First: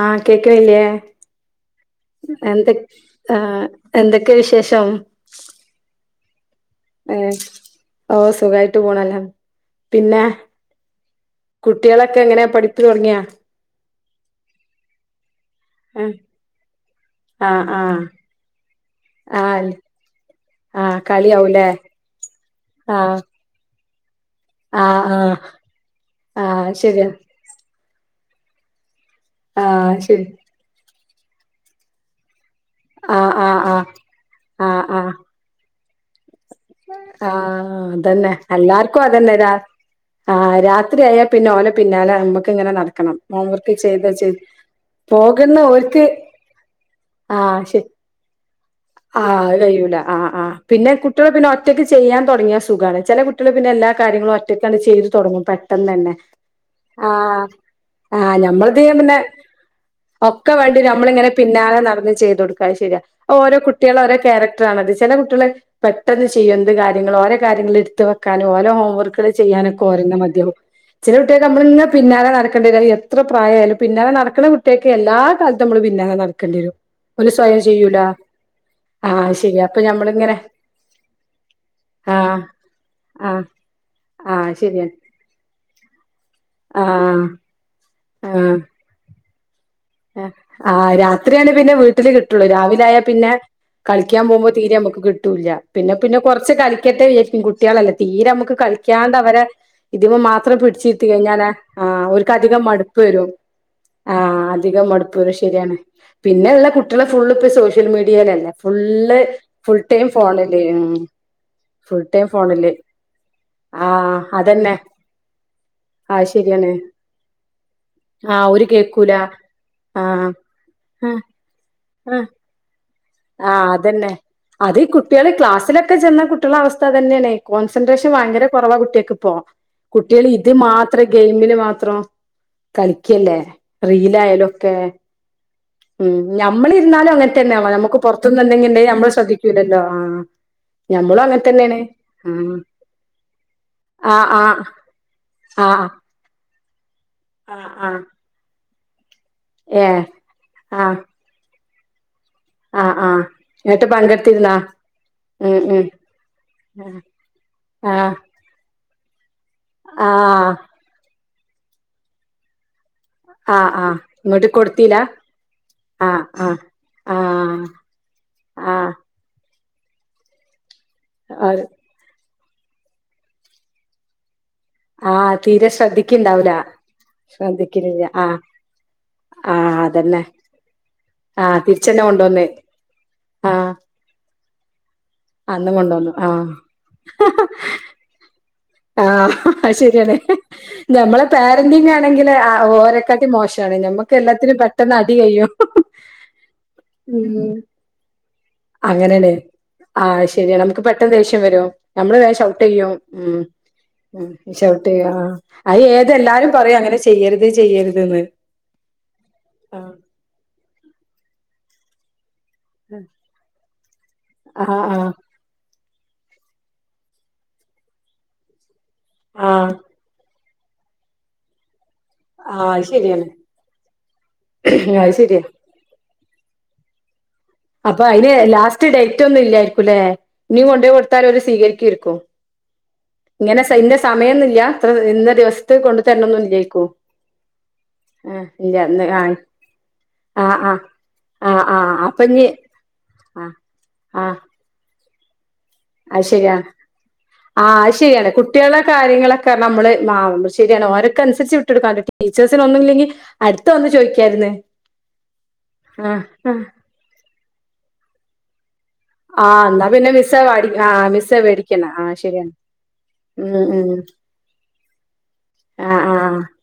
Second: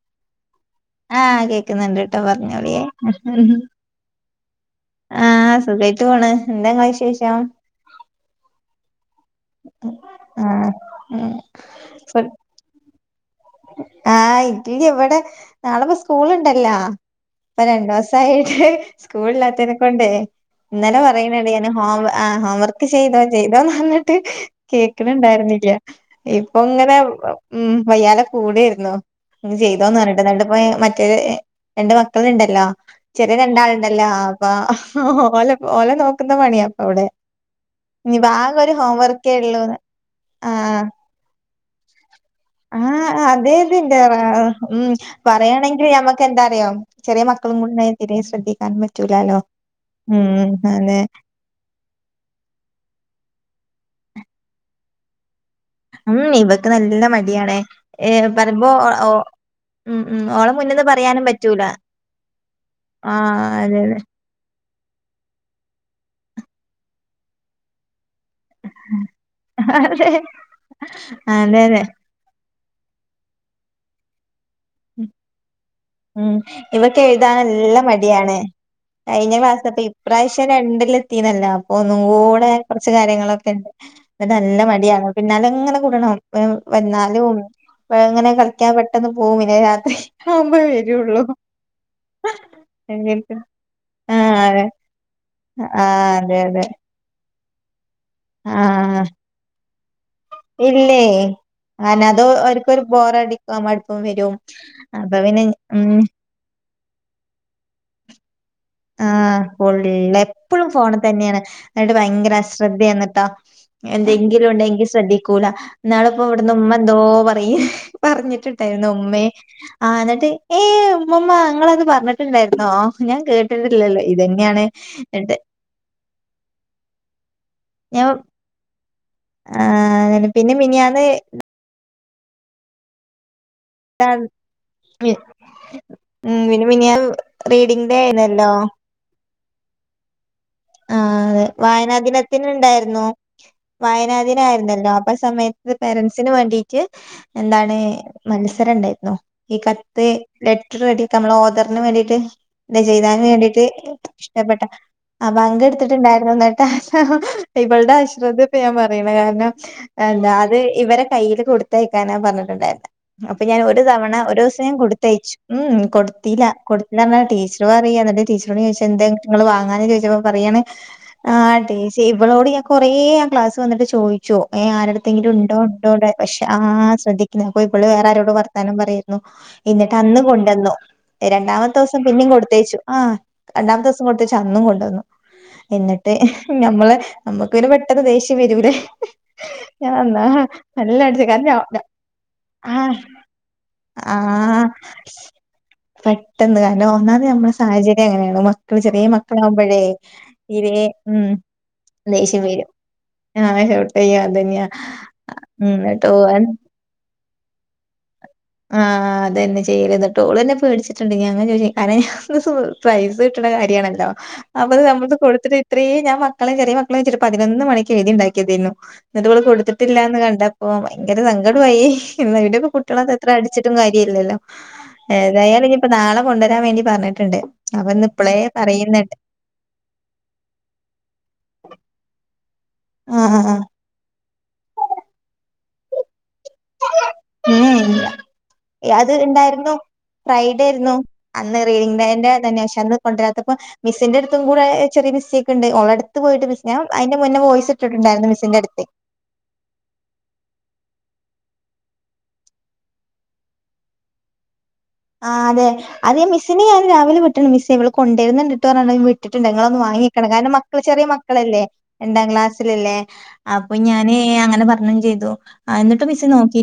ആഹ് കേക്കണില്ലേ ആഹ് കേക്ക്ന്നൊണ്ട്ട്ടോ എന്ത പറഞ്ഞോളിയേ ആഹ് എന്തൊക്കെ വിശേഷം ആഹ് സുഖായിട്ട് പോണ് എന്താ കഴി ഏഹ് ഓഹ് സുഖായിട്ട് പോണെല്ലാം പിന്നെ ആഹ് ഉം കുട്ടികളൊക്കെ ഫുഡ് എങ്ങനെ പഠിപ്പ് തുടങ്ങിയാ ആഹ് ഇല്ലിവിടെ നാളെ ഇപ്പ ഏഹ് സ്കൂള് ഇണ്ടല്ലാ ഇപ്പ ആഹ് രണ്ടു ആഹ് ദിവസായിട്ട് ആഹ് സ്കൂളില്ലാത്തേനെ കൊണ്ടേ ആഹ് ഇന്നലെ പറയുന്നടി കളിയാവൂലേ ഹോം ആഹ് ഹോം വർക്ക് ആഹ് ചെയ്തോ ചെയ്തോന്ന് പറഞ്ഞിട്ട് ആഹ് ആഹ് കേക്കണുണ്ടായിരുന്നില്ല ഇപ്പം ആഹ് ഇങ്ങനെ ശരിയാ ഉം വയ്യാലെ കൂടായിരുന്നു ഉം ആഹ് ചെയ്തോന്ന് ശരി പറഞ്ഞിട്ട് [unintelligible] അപ്പൊ മറ്റരു രണ്ട് മക്കളിണ്ടല്ലോ ആഹ് ചെറിയ ആഹ് ആഹ് രണ്ടാളുണ്ടല്ലോ ആഹ് ആഹ് ഓലെ ഓലെ നോക്കുന്ന പണിയാ ഇപ്പൊ ഇവിടെ ആഹ് ഇനിയിപ്പ അതന്നെ ആകെ ഒരു ഹോം എല്ലാർക്കും വർക്കേ അതന്നെ രാ ഉള്ളൂന്ന് ആഹ് രാത്രിയായാ പിന്നെ ഓലെ പിന്നാലെ നമ്മുക്കിങ്ങനെ ആഹ് നടക്കണം ഹോം അതെ വർക്ക് അതിന്റെ ചെയ്താ ചെയ്ത് ഉം പോകുന്ന പറയാണെങ്കിൽ ഓൽക്ക് ഞമ്മക്ക് എന്താറിയോ ചെറിയ മക്കളും ആഹ് ശ കൂടിണ്ടായ തീരെ ശ്രദ്ധിക്കാൻ ആഹ് പറ്റൂലാലോ അത് കഴിയൂല ആഹ് ഉം ആഹ് പിന്നെ അതെ കുട്ടികൾ പിന്നെ ഒറ്റയ്ക്ക് ചെയ്യാൻ തൊടങ്ങിയാ സുഖാണ് ചെല കുട്ടികള് പിന്നെ എല്ലാ കാര്യങ്ങളും ഒറ്റക്കണ്ട് ചെയ്തു തുടങ്ങും പ [unintelligible] തന്നെ ഉം ഇവക്ക് നല്ല ആഹ് മടിയാണേ ഏഹ് ആഹ് പറയുമ്പോ ഞമ്മളത് ഓ പിന്നെ ഉം ഉം ഓളെ ഒക്കെ മുന്നിന്ന് വേണ്ടിവരും പറയാനും നമ്മളിങ്ങനെ പറ്റൂല പിന്നാലെ നടന്നു ചെയ്തു കൊടുക്കാ ശരിയാ ആഹ് ഓരോ അതെ കുട്ടികളെ ഓരോ ക്യാരക്ട ടറാണത് ചെല കുട്ടികള് പെട്ടെന്ന് ചെയ്യും എന്ത് കാര്യങ്ങളും ഓരോ കാര്യങ്ങൾ എടുത്തോ [unintelligible] ഓലെ ഹോംവർക്കുകള് ചെയ്യാനൊക്കെ അതെ ഓരന്ന മതിയാവും ചില കുട്ടികക്ക് അതെ അതെ നമ്മളിങ്ങ പിന്നാലെ നടക്ക [unintelligible] എത്ര പ്രായായാലും പിന്നെ നടക്കണ കു കുട്ടികക്ക് എല്ലാ കാലത്തും നമ്മളും പിന്നാലെ ഉം നടക്കേണ്ടി വരും ഇവക്ക് ഓല് എഴുതാൻ സ്വയം നല്ല ചെയ്യൂല മടിയാണ് ആഹ് കഴിഞ്ഞ അത് ശരിയാ ക്ലാസ് അപ്പൊ അപ്പം ഞമ്മളിങ്ങനെ ഇപ്രാവശ്യം [unintelligible] അപ്പൊ ഒന്നും ആഹ് കൂടെ കൊറച്ച് ആഹ് കാര്യങ്ങളൊക്കെ ഉണ്ട് പിന്നെ ആഹ് നല്ല ശരിയാണ് മടിയാണോല് പിന്നാലെ ഇങ്ങനെ കൂടണം ആഹ് വന്നാലും എങ്ങനെ ആഹ് കളിക്കാൻ പെട്ടെന്ന് പോകും [unintelligible] ആഹ് രാത്രിയായോണ്ട് പിന്നെ വീട്ടില് കിട്ടുള്ളൂ രാവിലെ ആയാ പിന്നെ കളിക്കാൻ ആഹ് പോകുമ്പോ അതെ തീരെ നമുക്ക് കിട്ടൂല്ല പിന്നെ ആഹ് പിന്നെ അതെ കൊറച്ച് അതെ കളി ക്കട്ടെ വിചാരിക്കും കുട്ടികളല്ലേ തീരെ നമ്മക്ക് ആഹ് കളിക്കാണ്ട് അവരെ ഇതിനു മാ ത്രം ഇല്ലേ പിടിച്ചിരുത്തി കഴിഞ്ഞാല അന അത് ഓരിക്ക് അധികം ഓര്ക്കൊരു മടുപ്പ് വരും ബോറടിക്കും മടുപ്പും വരും ആഹ് അധ് അധികം മടുപ്പ് അപ്പൊ വരും പിന്നെ ശരിയാണ് ഉം പിന്നെ ഉള്ള കുട്ടികള് ഫുള്ള് ഇപ്പ സോഷ്യൽ മീഡിയേലല്ലേ ആഹ് ഫുള്ള് എപ്പോഴും ഉം ഫോണ് തന്നെയാണ് എന്നിട്ട് ഫുൾ ടൈം ഭയങ്കര ഫോണില് അശ്രദ്ധയാന്നിട്ടാ ആഹ് എന്തെങ്കിലും അതന്നെ ഉണ്ടെങ്കി ശ്രദ്ധിക്കൂല ഇന്നാളിപ്പോ ആഹ് ഇവിടുന്ന് ശരിയാണ് ഉമ്മ എന്തോ പറയ ആഹ് ഓര് പറഞ്ഞിട്ടുണ്ടായിരുന്നു കേക്കൂല ഉമ്മേ ആഹ് എന്നിട്ട് ഏയ് ആഹ് ഉമ്മമ്മ ഇങ്ങളത് ആഹ് പറഞ്ഞിട്ടുണ്ടായിരുന്നോ ഞാൻ കേ ആഹ് [unintelligible] ഇതന്നെയാണ് എൻ്റെ ക്കെ ചെന്ന കുട്ടികളെ അവസ്ഥ അതന്നെയാണേ ഞാൻ കോൺസെൻട്രേഷൻ ഭയങ്കര കുറവാ കുട്ടിയക്ക് പ്പോ കുട്ടികൾ ആഹ് ഇത് പിന്നെ മാത്രം മിനിയാന്ന് ഗെയിമില് മാത്രം കളിക്കല്ലേ റീലായാലും ഒക്കെ ഉം പിന്നെ മിനിയാന്ന് ഞമ്മളിരുന്നാലും അങ്ങനത്തന്നെയാവാ റീഡിംഗ് ഡേ നമ്മക്കും ആയിരുന്നല്ലോ പൊറത്തുന്ന്ന്തെങ്കി ഉണ്ടേ നമ്മള് ശ്രദ്ധിക്കൂല്ലല്ലോ ആഹ് ആഹ് ആഹ് ഞമ്മളും അങ്ങനെ അതെ തന്നെയാണ് വായനാ ദിനത്തിന് ഉണ്ടായിരുന്നു വായനാ ആഹ് ആഹ് ദിനായിരുന്നല്ലോ അപ്പ സമയത്ത് അത് ആഹ് പേരൻസ് ന് വേണ്ടീട്ട് ആഹ് എന്താണ് ആഹ് ആഹ് മത്സരം ഉണ്ടായിന്നോ ഈ ഏഹ് കത്ത് ആഹ് ലെറ്ററടിക്ക നമ്മള് ഓതറിനു വേണ്ടിട്ട് ആഹ് ആഹ് രചയിതാവിന് വേണ്ടിട്ട് എന്നിട്ട് പങ്കെടുത്തിരുന്നാ ഇഷ്ടപ്പെട്ട ആഹ് ഉം പങ്കെടുത്തിട്ടുണ്ടായിരുന്നു ഉം എന്നിട്ട് ഇബൾടെ ആഹ് അശ്രദ്ധ ഞാൻ പറയണ കാരണം എന്താ ആഹ് അത് ഇവരെ കയ്ല് കൊടുത്തയക്കാനാ പറഞ്ഞിട്ടുണ്ടായിരുന്നേ അപ്പൊ ഞാൻ ആഹ് ഒരു ആഹ് തവണ ഒരു ഇങ്ങോട്ട് ദിവസം ഞാൻ കൊടുത്തീല കൊടുത്തയച്ചു ഉം ആഹ് കൊടുത്തീല ആഹ് കൊടുത്തീല പറഞ്ഞ് ആഹ് ടീച്ച ഇവള് പറയാണ് [unintelligible] ടീച്ചറിനോട് ആഹ് ചോദിച്ചെന്തെ ങ്ങള് വാങ്ങാന് ചോദിച്ചപ്പോ പറയാണ് ആഹ് ടീ ഇവളോട് ഞാൻ കൊറേ ആഹ് ക്ലാസ് വന്നിട്ട് ചോദ ചോ ഏഹ് ആരെടുത്തെങ്കിലും ആഹ് ഒണ്ടോ തീരെ ഒണ്ടോ [unintelligible] പക്ഷെ ശ്രദ്ധിക്കണ്ടാവൂല ആഹ് ശ്രദ്ധിക്കുന്നില്ല അപ്പൊ ഇവള് ശ്രദ്ധിക്കലില്ല വേറാരോടോ ആഹ് വർത്താനം പറയുന്നു ആഹ് എന്നിട്ട് അന്ന് അതന്നെ കൊണ്ടന്നു ആഹ് രണ്ടാമത്തെ ദിവസം തിരിച്ചന്നെ പിന്നേം കൊണ്ടുവന്ന് കൊടുത്തയച്ചു ആഹ് ആഹ് രണ്ടാമത്തെസം ങ്ങോട്ട്ച്ചന്നും കൊണ്ടുവന്നു അന്ന് എന്നിട്ട് കൊണ്ടുവന്നു ആഹ് ഞമ്മള് നമ്മക്ക് പിന്ന പെട്ടെന്ന് ദേഷ്യം വരൂലേ ആഹ് ഞാൻ അത്ശെരിയാണ് അന്നാ നല്ല ഞമ്മളെ അടിച്ച് കാരണം പേരൻ്റിങ്ങാണ് [unintelligible] ആഹ് ഓരെക്കാട്ടി മോശവാണ് ഞമ്മക്ക് എല്ലാത്തിനും ആഹ് പെട്ടെന്ന് അടി കഴിയും പെട്ടെന്ന് കാരണം ഒന്നാതെ ഉം ഞമ്മളെ സാഹചര്യം അങ്ങനെയാണ് മക്കള് ചെറിയ മക്കളാകുമ്പഴേ തീരേ പെട്ടന്ന് ദേഷ്യം വരും നമ്മള് വേഗം ഷൗട്ടെയ്യും ഉം ആഹ് ഷൗട്ട് ചെയ്യും ഉം അതന്നെയാ ഷോട്ടെയ്യും ആഹ് ഉം അത് എന്നിട്ട് ഓൻ ഏതെല്ലാരും പറയും അങ്ങനെ ചെയ്യരുത് ചെയ്യരുത് ന്ന് ആ, അതന്നെ, ചെയ്യര്ത് ഓൾ തന്നെ പേടിച്ചിട്ടുണ്ട്. ഞങ്ങൾ ചോയ്ച്ച് കരയാന്ന്തോ പൈസ കിട്ടണ്ട കാര്യാണല്ലോ, അപ്പത് ആഹ് ആഹ് നമ്മൾത് കൊടുത്തിട്ട് ഇത്രയും ഞാൻ മക്കളേം, ചെറിയ മക്കളേംച്ച്ട്ട്, പതിനൊന്ന് മണിക്ക് എഴുതി ഉണ്ടാക്കിതായിന്നു, എന്നിട്ട് ഇവൾ അത് ആഹ് കൊടുത്തിട്ടില്ല എന്ന് കണ്ട അപ്പ ഭയങ്കര സങ്കടമായി. ഇ, ആഹ് ഇവിടെപ്പ അത് കുട്ടികളെ തല്ല ശരിയാണ് എത്ര അടിച്ചിട്ടും കാര്യല്ലല്ലോ, അത് ശരിയാ ഏതായാലും ഇനിയിപ്പോ നാളെ കൊണ്ടുവരാൻ വേണ്ടി പറഞ്ഞിട്ടുണ്ട്. അപ്പൊ ഇന്ന് അയ്ന് ഇപ്പളേ ലാസ്റ്റ് പറയുന്നുണ്ട് ഡേറ്റ് ഒന്നും ഇല്ലായിരിക്കൂല്ലേ. ഇനി കൊണ്ട്പോയി കൊടുത്തൽ അവര് സ്വീകരിക്കയ്രിക്കും. ആഹ് ആഹ് ഇങ്ങനെ സൈൻഇന്റെ സമയൊന്നുല്ല. ഇത്ര ഇന്ന ദിവസത്ത് കൊണ്ടു തരണം എന്നൊന്ന് ഇല്ലയ്ക്കും. ഇല്ല, അത് ഉണ്ടായിരുന്നു. ആഹ് ഫ്രൈഡേ ആഹ് ആയിരുന്നു. അന്ന് ആഹ് ആഹ് അപ്പൊ റെയിൽവേന്റെയ് ഇഞ്ഞി റെയിൽവേയസ്റ്റേഷനിൽ അന്ന് ആഹ് കൊണ്ടായക്കുമ്പോ മിസ്സിന്റെ ആഹ് അടുത്തും കൂടെ ചെറിയമിസ്റ്റെക്ക്ണ്ട്. ഓളെ എ ടുത്ത് അത് പോയിട്ട് ശരിയാ മുന്നേം, അയ്ന്റെ മുന്നേ വോയിസ് ഇട്ടിട്ടുണ്ടായിരുന്നു മിസിന്റെ അടുത്ത് കാരണം. നമ്മള് ശരിയാണ്. ഓര്ക്കനുസരിച്ച് വിട്ടൊടുക്കാലോ ടീച്ചേഴ്സിനൊന്നുംല്ലെങ്കിൽ അടുത്ത് വന്ന് ചോയ്ക്കായിര്ന്ന്‌. ആ അതെ മിസ്സിനെ ഞാൻ രാവിലെ വിട്ടണ്ട്. മിസ്സേ ഇവള് കൊണ്ടര്ന്ന്‌ണ്ട്ട്ടൊ പർഞ് വി ആ വിട്ടിട്ടുണ്ട്. ഇങ്ങളൊന്നു എന്നാ പിന്നെ വാങ്ങിക്കണം, മിസ്സേ കാരണം വാടി മക്കൾ ആ ചെറിയ മിസ്സേ മക്കളല്ലേ, പേടിക്കണ്ട. ആ രണ്ടാം ശരിയാണ്. ക്ലാസ്സിലല്ലേ. ഉം അപ്പൊ ഉം. ഞാന് അങ്ങനെ പർഞ്ഞും ചെയ്തു, ആ എന്നിട്ട് ആ. മിസ്സ്‌ നോക്കി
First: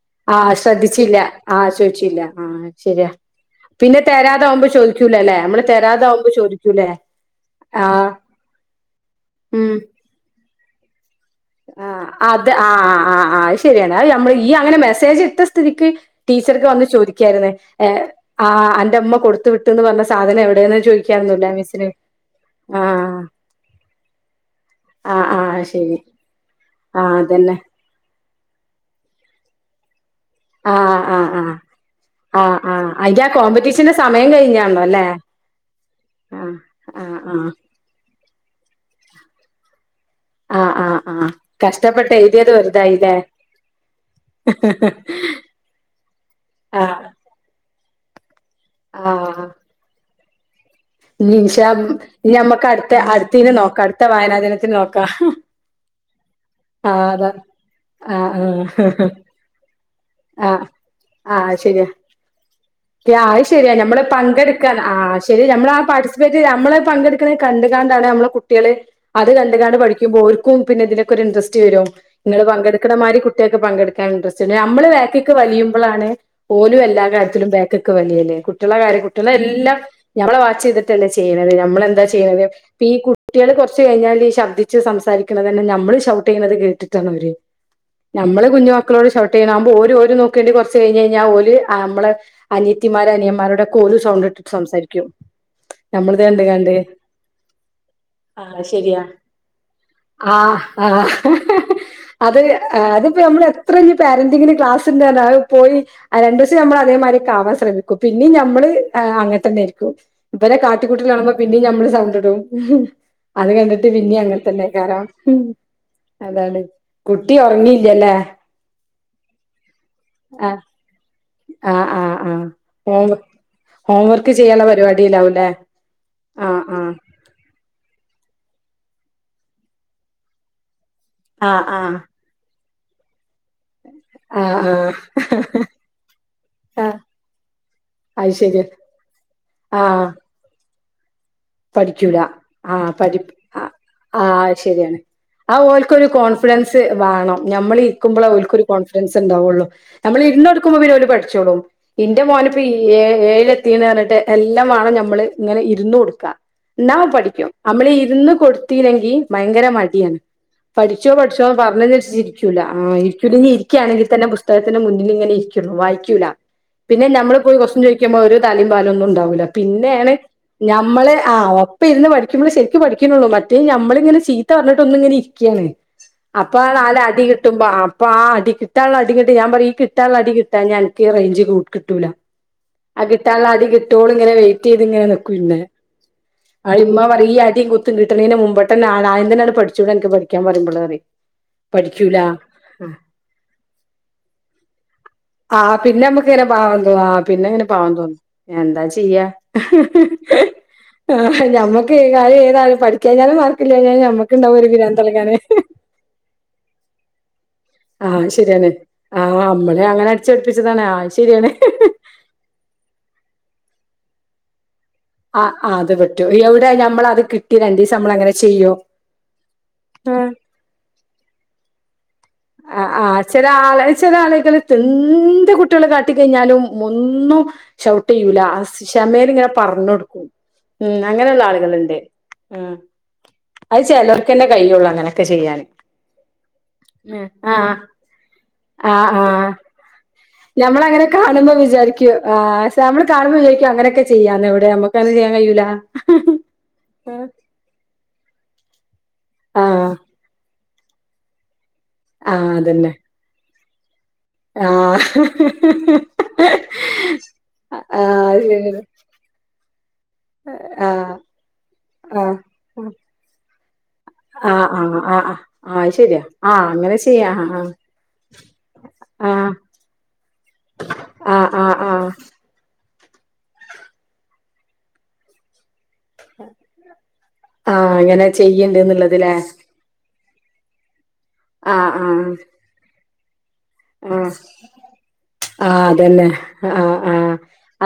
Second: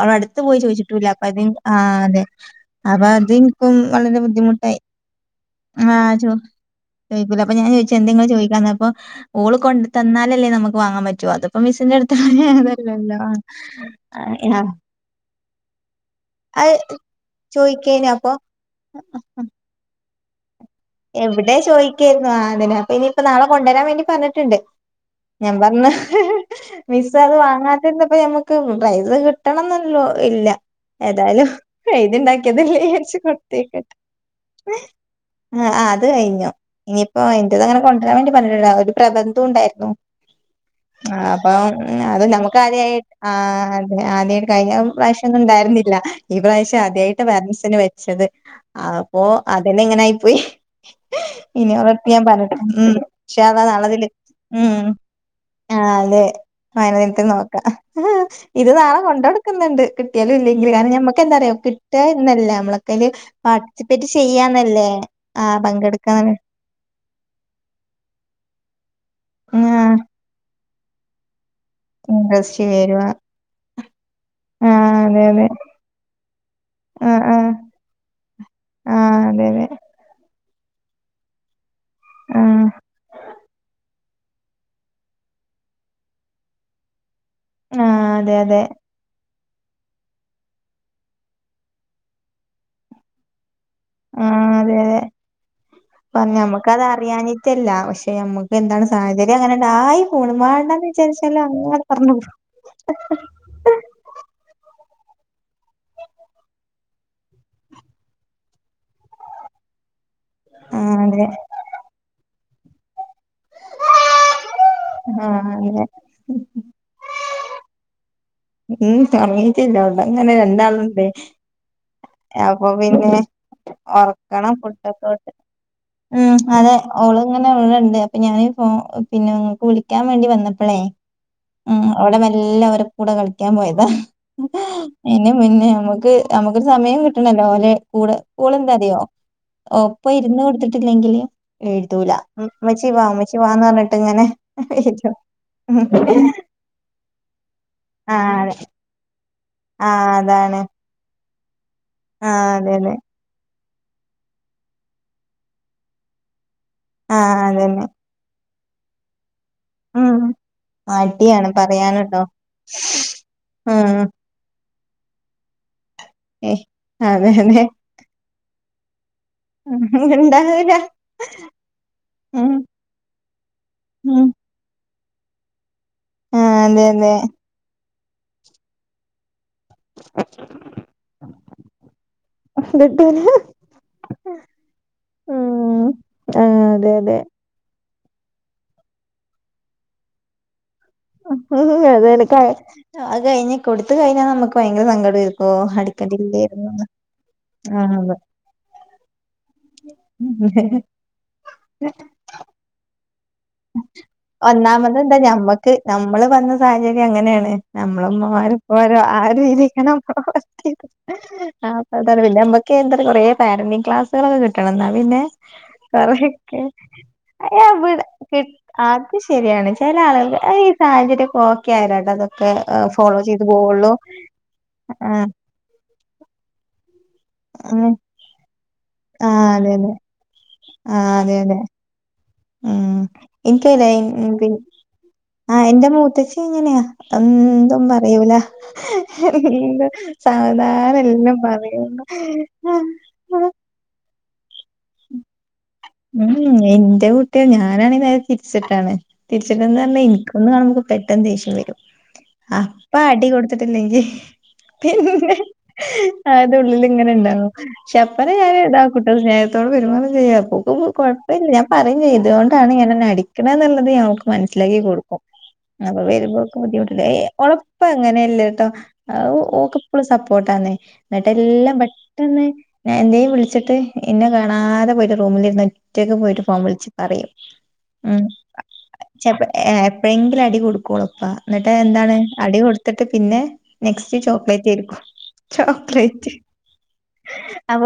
അവടെ ആ അടുത്ത് പോയി ചോദിച്ചിട്ടൂല്ല, ശ്രദ്ധിച്ചില്ല. അപ്പൊ അത് ആ, ചോദിച്ചില്ല. അതെ ആ അപ്പൊ ശരിയാ. അത്ൻക്കും പിന്നെ വളരെ തരാതാവുമ്പോ ബുദ്ധിമുട്ടായി. ചോദിക്കൂലല്ലേ? നമ്മള് ആ, ചോ തരാതാവുമ്പോ ചോദിക്കൂലേ? ചോയ്കൂല, അപ്പൊ ഞാൻ ആ. ചോയ്ച്ച് എന്തെ ങ്ങൾ ചോയ്ക്കാഞ്ഞെ, അപ്പോ ഓള് ഉം. കൊണ്ട് തന്നാലല്ലേ, നമുക്ക് വാങ്ങാൻ പറ്റു അത്. ആ, അത് ആ, ആ, അത് ശരിയാണ്, ആ, നമ്മള് ഈ ആ, അങ്ങനെ മെസ്സേജ് ഇട്ട സ്ഥിതിക്ക് ടീച്ചർക്ക് അത് വന്ന് ചോദിക്കായിരുന്ന്‌, ചോദിക്കേനു അപ്പൊ ആ അന്റെ അമ്മ കൊടുത്ത് വിട്ട്ന്ന് പറഞ്ഞ സാധനം എവിടെന്ന് ചോയ് എവിടെ ചോയ്ക്കായിരുന്നു, ആ, അതിനെ അപ്പൊ ഇനിയിപ്പ നാളെ കൊണ്ടുവരാൻ വേണ്ടി പർഞ്ഞിട്ടുണ്ട്. ആ ആ ഞാൻ പർഞ്ഞ് ശരി ആ മിസ്സ്‌ അത് അതന്നെ വാങ്ങാതിര്ന്നപ്പ ഞങ്ങക്ക് പൈസ കിട്ടണംന്നള്ളൂ. ഇല്ല, ആ ആ ആ ഏതായാലും ആ ആ എഴ്തിണ്ടാക്കിയതല്ലേച്ച്ട്ട് അയിന്റെ ആ കോമ്പറ്റീഷന്റെ കൊടുത്തേക്കട്ടെ. സമയം കഴിഞ്ഞാണല്ലോ അല്ലേ ആ, അത് ആ കഴിഞ്ഞു., ആ ഇനിയിപ്പോയ്ന്റെ അങ്ങനെ കൊണ്ടുവരാൻ വേണ്ടി പറയുലോലോ. ഒരു പ്രാബന്ധോംഉണ്ടായിരുന്നു. ആ [inaudible] ആ, അപ്പം കഷ്ടപ്പെട്ട് അത് എഴുതിയത് നമുക്ക് ആദ്യായി വെറുതായില്ലേ ആ, ആദ്യായ്ട്ട് കഴിഞ്ഞ പ്രാവശ്യം ഉണ്ടായിരുന്നില്ല, ഈ, പ്രാവശ്യം ആ ആദ്യായിട്ട് പരന്സിനെ വെച്ചത്. ആ അപ്പൊ അതന്നെ ഇങ്ങനായി പോയി. ഇനി ഉറപ്പ് ഞാൻ ഇനി പറയില്ല. നമ്മക്ക് അടുത്ത ഉം. അടുത്തീന് ഇൻശാല്ലാഹ്‌ നോക്കാം അടുത്ത നാളെതില്. വായനാ ദിനത്തിന് ഉം. നോക്കാം ആ, അതേ., ആഹ് അതാ വയനെത്തിന്നോക്കാം, ആഹ് ഇത് നാളെ ആഹ് കൊണ്ടൊടുക്കുന്നുണ്ട്, കിട്ടിയാലും ആഹ് ഇല്ലെങ്കിലും കാരണം ഞമ്മ നമ്മ ക്കെന്താന്നറിയോ, ആഹ് ശരിയാ കിട്ടാഎന്നല്ല നമ്മളൊക്കെ അയിൽ ആ അത് ശരിയാ നമ്മള് പാർട്ടിസിപ്പേറ്റ് ചെയ്യാന്നല്ലേ, ആ, പങ്കെടുക്ക റെസ്‌പെക്ട് നമ്മളെ പങ്കെടുക്കുന്നത് കണ്ടുകാണ്ടാണ് നമ്മളെ കുട്ടികള് അത് ആ കണ്ടുകാണ്ട് പഠിക്കുമ്പോൾ ഓര്ക്കു പിന്നെതിലൊക്കെ ഒരു ഇൻറസ്റ്റ് വരും. നിങ്ങള് ഇൻട്രസ്റ്റ് വരുവാ പങ്കെടുക്കണമാതിരി കുട്ട്യക്ക് പങ്കെടുക്കാൻ ഇൻട്രസ്റ്റ്ണ്ട്. ആ നമ്മള് അതെ ബാക്ക്ക്ക് അതെ വലിയുമ്പളാണ് ഓലും എല്ലാ ആ ആ കാര്യത്തിലും ബേക്‌ക്ക് വലിയും, കുട്ടികളെ ആ കാര്യത്തിൽ അതെ അതെ കുട്ടികളെല്ലാം ഞമ്മളെ വാച്ച് ചെയ്തിട്ടല്ലെ ചെയ്യണത്, നമ്മളെന്താ ചെയ്യണത്, ഉം ഇപ്പ ഈ കുട്ടികള് കൊർച്ച് കഴിഞ്ഞാൽ ഈ ശബ്ദ ശബ്തിച് സംസരിക്കണന്നെ നമ്മള് ഷൗട്ട് ചെയ്യുന്നത് കേട്ടിട്ടാണ്., ആഹ് അതെ ഞമ്മള് അതെ കുഞ്ഞ്മ മക്കളോട് ഷൗട്ട് ചെയ്യണാവുമ്പോ, ഓല് ഓര് നോക്കേണ്ടി കൊർച്ച് കഴിഞ് കഴിഞാൽ ഓല് നമ്മളെ അനിയത്തിമാര അനിയന്മാരോടൊ ക്കോലും സൗണ്ട് ഇട്ടിട്ട് സംസാരിക്കും. നമ്മളിത് കണ്ട് കണ്ട് ഞമ്മക്കത് അറിയാഞ്ഞിട്ടല്ല, പക്ഷെ മ്മക്ക് എന്താണ് സാഹചര്യം അങ്ങനെടായി ആ,, ആ, അത് അതിപ്പോ നമ്മളെ എത്ര വലിയ പാരന്റിങ്ങിന് ക്ലാസ്സ്ടുതന്ന അത് പോയി- രണ്ടു ദിവസം നമ്മൾ അതേമാതിരിയൊക്കെ ആവാൻ ശ്രമിക്കും. പിന്നെയും ഞമ്മള് അങ്ങനെ തന്നെയായിരിക്കും. ഇവരെ ആഹ് കാട്ടിക്കൂട്ടൽ അതെ കാണുമ്പോ പിന്നേം ഞമ്മള് സൗണ്ട് ഇടും. അത് കണ്ടിട്ട് പിന്നേം അങ്ങനെ തന്നെ ആഹ് അതെ [unintelligible] കുട്ടി ഒറങ്ങിയില്ല അല്ലേ ഉം ഉറങ്ങയിട്ടില്ല അവിടെ അത് അങ്ങനെ ആഹ് രണ്ടാളുണ്ട് ആഹ് ആഹ് ആഹ് അപ്പൊ പിന്നെ ഓൻ ഹോംവർക്ക് ഒറക്കണം ചെയ്യാനുള്ള കൊണ്ട് പരിപാടിയിലാവൂലേ ഉം ആഹ് അതെ ആഹ് ഓള് - ഞാന് ഇവിടെ ഇണ്ട് അപ്പൊ ഞാന് പിന്നെ കുളിക്കാൻ വേണ്ടി വന്നപ്പളെ ആഹ് - ഉം ആഹ് അവിടെ മെല്ലെ ഓരെ കൂടെ കളിക്കാൻ പോയതാ ആഹ് ഇതിന് മുന്നേ നമ്മക്ക് നമുക്ക് ആഹ് സമയം കിട്ടണല്ലോ ഓലെ കൂടെ അത് കൂടെ ശരി എന്താ അറിയോ ആഹ് ഓപ്പൊ ഇരുന്ന് കൊടുത്തിട്ടില്ലെങ്കില് - എഴുതൂല പഠിക്കൂല ആ ഉമ്മച്ചി വാ പഠി ഉമ്മച്ചി വാന്ന് പറഞ്ഞിട്ട് ഇങ്ങനെ വിളിക്കും ആഹ് ഓല്ക്കൊരു കോൺഫിഡൻസ് വേണം ഞമ്മള് ഇരിക്കുമ്പോളാ ആഹ് ഓൽക്കൊരു കോൺഫിഡൻസ് ഉണ്ടാവുള്ളു ആഹ് നമ്മള് അതാണ് ഇരുന്ന്കൊടുക്കുമ്പോ പിന്നെ ഓല് പഠിച്ചോളും ഇന്റെ ആഹ് മോന് ഇപ്പ അതെ അതെ ഏഴ് - [unintelligible] ത്തി പറഞ്ഞിട്ട് എല്ലാം വേണം നമ്മള് ഇങ്ങനെ ഇരുന്ന് കൊടുക്കാ എന്നാ ആഹ് പഠിക്കും അതന്നെ നമ്മള് ഇരുന്ന് കൊടുത്തില്ലെങ്കിൽ ഭയങ്കര ഉം മടിയാണ് പഠിച്ചോ പഠിച്ചോ മടിയാണ് പറഞ്ഞന്ന് വെച്ച് പറയാന്ട്ടോ ഇരിക്കൂല ആ ഇത് ഉം ഇരിക്കുകയാണെങ്കിൽ തന്നെ - പുസ്ത- പുസ്തകത്തിന്റെ മുന്നിൽ ഇങ്ങെ ഇരിക്കുള്ളൂ വായിക്കൂല ഏഹ് പിന്നെ അതെ നമ്മള് പോയി അതെ കൊസ്റ്റ്യൻ ചോദിക്ക- ക്കുംപോ ഒരു തലയും വാലൊന്നും ഉണ്ടാവൂല്ല പിന്നെയാണ് ഇണ്ടാവൂല ഞമ്മള് - ആഹ് ഒപ്പം ഇരുന്ന് പഠിക്കുമ്പോളേ ഉം ശരിക്കും പഠിക്കുന്നുള്ളൂ മറ്റേ നമ്മളിങ്ങനെ ഉം ചീത്ത പറഞ്ഞിട്ട് ഒന്ന് ഇങ്ങന ഇരിക്കയാണ് ആഹ് അപ്പൊ അതെ നാല് അതെ അടി കിട്ടുമ്പോ അപ്പൊ ആ അടി കിട്ടാനുള്ള അടി കിട്ടി ഞാൻ പറയും എനിക്ക് ഇഷ്‌ - കിട്ടാനുള്ള അടി കിട്ടാഞ്ഞാൽ അനക്ക് റേഞ്ച് കിട്ടൂല ആ കിട്ടൂല കിട്ടാനുള്ള അടി കി- മറ്റോള് ഇങ്ങനെ വെയിറ്റ് ചെയ്ത് ഇങ്ങനെ നിക്കും ഇന്ന് ഉം ആഹ് അവിടെ അതെ ഉമ്മ അതെ പറയും ഈ അടീം കുത്തും കിട്ടണേന് മുമ്പിട്ട് തന്നെ ആദ്യം തന്നെ അങ്ങട് നിനക്ക് പഠിച്ചൂട നിനിക്ക് പഠിക്കാൻ പറയുമ്പോൾ എന്ന് പറയും പഠിക്കൂല [unintelligible] അത് കഴിഞ്ഞ് കൊടുത്ത് കഴിഞ്ഞാൽ നമുക്ക് ഭയങ്കര സങ്കടമായിരിക്കും ആ പിന്നെ നമ്മുക്ക് ഇങ്ങനെ അടിക്കണ്ടില്ലായിരുന്നു പാവം തോന്നും ആ പിന്നെ ഇങ്ങനെ പാവം തോന്നും ഞാൻ എന്താ ചെയ്യാ ആഹ് ഞമ്മക്ക് കാര്യംഏതായാലും പഠിക്കാഞ്ഞാലും മാർക്കില്ലാഞ്ഞാലും ഞമ്മക്കുണ്ടാവും ഒരു ഒന്നാമത് ഭ്രാന്ത് എന്താ എളക്കാൻ ഞമ്മക്ക് നമ്മള് വന്ന സാഹചര്യം അങ്ങനെയാണ് നമ്മളെ ആ ഉമ്മമാരെ ശരിയാണ് പോലെ ആ നമ്മളെ ആയിരിക്കണം അങ്ങനെ അടിച്ചേൽപ്പിച്ചതാണ് ആ ശരിയാണ് [unintelligible] അതാണ് പിന്നെ നമ്മുക്ക് എന്താ കൊറേ പാരന്റിംഗ് ക്ലാസ് - വെറുതെ കിട്ടണം എന്നാ പിന്നെ ആ ആ അത് പറ്റും എവിടെ ഞമ്മളത് കിട്ടി രണ്ടീസം എവിടെ നമ്മളങ്ങനെ ചെയ്യും അത് ശരിയാണ് ചെല ആഹ് ആളുകൾക്ക് ഈ സാഹചര്യമൊക്കെ ഓക്കെ ആയാലാ- ആഹ് ആഹ് ചെല ആള് ചെല ആളുകള് ആഹ് എന്ത് കു- കള് കാട്ടി കഴിഞ്ഞാലും ഒന്നും ആഹ് ഷൗട്ട് ചെയ്യൂല ആ ക്ഷമേല് ആഹ് ഇങ്ങനെ അതെ അതെ പറഞ്ഞു കൊടുക്കും ഉം ആഹ് അതെ അങ്ങനെയുള്ള അതെ ആളുകളുണ്ട് ഉം അത് എനിക്കല്ലേ ചെലോർക്ക്‌ തന്നെ പി കയ്യുള്ളൂ അങ്ങനെയൊക്കെ ആ ചെയ്യാന് എന്റെ മൂത്തച്ചി - അങ്ങനെയാ ആഹ് ഒന്നും പറയൂല ആഹ് ആഹ് എന്താ സാവധാനം ഞമ്മളങ്ങനെ എല്ലാം കാണുമ്പോ പറയും ആഹ് വിചാരിക്കും പക്ഷെ നമ്മള് കാണുംപോ വിചാരിക്കും അങ്ങനൊക്ക ചെയ്യാന്ന് ഇവിടെ നമ്മുക്കത് ചെയ്യാൻ കഴിയൂലാ ഉം എന്റെ കുട്ടിയെ ഞാനാണെ നേരെ തിരിച്ചിട്ടാണ് തിരിച്ചിട്ടെന്ന് പറഞ്ഞാ എനിക്കൊന്ന് കാണും പോ പെട്ടെന്ന് ദേഷ്യം വരും ആഹ് അതന്നെ അപ്പ അടികൊടു- ഇല്ലെങ്കി- ആഹ് പിന്നെ അത് ഉള്ളിൽ ഇങ്ങനെ ഉണ്ടാവും പക്ഷെ അപ്പഴെ ഞാൻ ആഹ് ഇതാ- പെട്ടെന്ന് സ്നേഹത്തോടെ പെരുമാറും ചെയ്യാം അപ്പോ അത് കൊഴപ്പമില്ല ഞാൻ പറയും ചെയ്യും ഇത് കൊണ്ടാണ് ഇങ്ങനെ ശരിയാണ് നിന്നെ അടിക്കണേ എന്നുള്ളത് ഞങ്ങക്ക് മനസ്സിലാക്കി ആഹ് ആഹ് ആഹ് ആഹ് ആഹ് കൊടുക്കും ആഹ് ആഹ് അത് അപ്പൊ ശരിയാ വരുമ്പോക്ക ആഹ് അങ്ങനെ ബുദ്ധിമുട്ടില്ല ചെയ്യാ ഓള് ആഹ് ഇപ്പൊ അങ്ങനെയല്ലട്ടോ ആഹ് ഓൾക്ക് - ഫുൾ സപ്പോർട്ട് ആന്നേ എന്നിട്ട് ആഹ് എല്ലാം ആഹ് ആഹ് ആഹ് പെട്ടന്ന് - എന്നേം വിളിച്ചിട്ട് ഇന്നെ കാണാതെ പോയിട്ട് റൂമിലിര്ന്ന് ഒറ്റക്ക് പോയിട്ട് ഫോൺ വിളിച്ച് പറയും ആഹ് ഉം അങ്ങനെ ചെയ്യ്ണ്ട്ന്ന്ള്ളത്ലേ ചെലപ്പം ഏഹ് ഭയങ്കര അടി കൊടുക്കോളെപ്പ ഇന്നട്ട് അഹ് ആഹ് എന്താണ് ആഹ് അടി കൊടുത്തിട്ട് പിന്നെ നെക്സ്റ്റ് ആഹ് ചോക്ലെറ്റേരിക്കും ആഹ് അതന്നെ ചോക്ലേറ്റ് ആഹ് ആഹ്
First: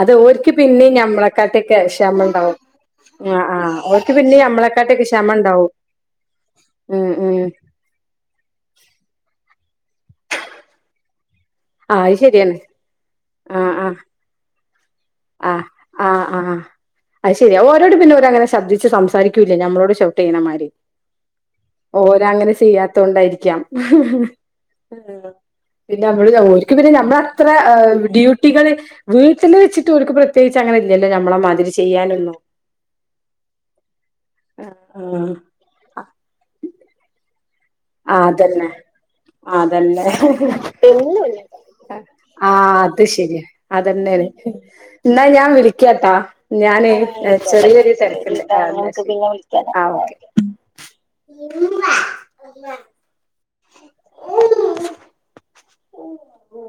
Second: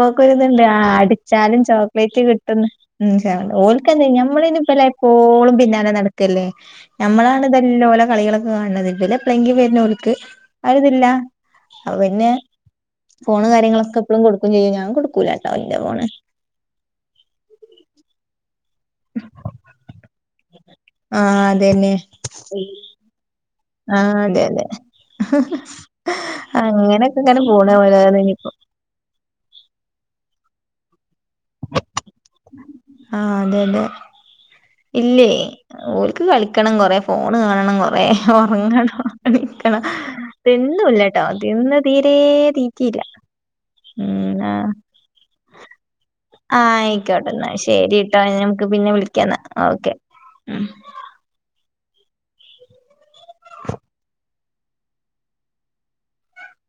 അത് ഓര്ക്ക് ആ പിന്നിം അടിച്ചാലും ഞമ്മളെക്കാട്ടൊക്കെ ചോക്ലേറ്റ് കി ക്ഷമണ്ടാവും ട്ടുന്ന് ആഹ് ആഹ് ഓൽക്ക് എന്താ ഓര്ക്ക് പിന്നിം നമ്മള് അയ്ന് ഇവരെ ഞമ്മളെക്കാട്ടൊക്കെ എപ്പോളും ക്ഷമണ്ടാവും പിന്നാലെ നടക്കല്ലേ ഉം ഉം ഞമ്മളാണ് ഇതെല്ലോലെ കളികളൊക്കെ കാണണത് ഇബല് എപ്പളെങ്കി വര്ണ ഓൽക്ക് അത് ഇതില്ല അപ്പ ആഹ് അത് പിന്നെ ശരിയാണ് ഫോണ് ആഹ് ആഹ് കാര്യങ്ങളൊക്കെ എപ്പളും കൊടുക്കും ചെയ്യും ഞാൻ കൊടുക്കൂലാട്ടോ ആഹ് ഇന്റെ ഫോണ് ആഹ് അഹ് ശരിയാ ഓരോട് പിന്നെ ഓരങ്ങനെ ശബദിച് സംസാരിക്കൂല്ല ഞമ്മളോട് ഷൗട്ട് ചെയ്യണമാരി ആഹ് അതന്നെ ത്തൊണ്ടായിരിക്കാം ആഹ് അതെ അതെ ആ പിന്നെ നമ്മള് ഓരിക്ക് പിന്നെ അങ്ങനെയൊക്കെ ഇങ്ങനെ നമ്മളത്ര പോണ് ഓരോന്ന് ഇനിയിപ്പോ ഡ്യൂട്ടികള് വീട്ടില് വെച്ചിട്ട് ഓരുക്ക് പ്രത്യേകിച്ച് അങ്ങനെ ഇല്ലല്ലോ നമ്മളെ മാതിരി ചെയ്യാനൊന്നും ആ അതെ അതെ ഇല്ലേ ആഹ് ഓല്ക്ക് കളിക്കണം കൊറേ ഫോണ് കാണണം കൊറ റേ ആഹ് അതന്നെ ഒറങ്ങണം കളിക്കണം അതന്നെ തിന്നൂല്ലട്ടോ ഒന്നുല്ല തിന്ന് തീരെ തീറ്റില്ല റ്റില്ലേ അതന്നേണ് ന്നാ ഞാൻ വിളിക്കാട്ടോ ആഹ് ഞാനെയ് ആയിക്കോട്ടെ എന്നാ ചെറിയൊരു ശരി ട്ടോ തെരക്ക്ണ്ട്ട്ടോ എന്നാ നമുക്ക് പിന്നെ വിളിക്കാന്നാ വിളിക്ക ആ ഓക്കെ ഉം ഓ ഓ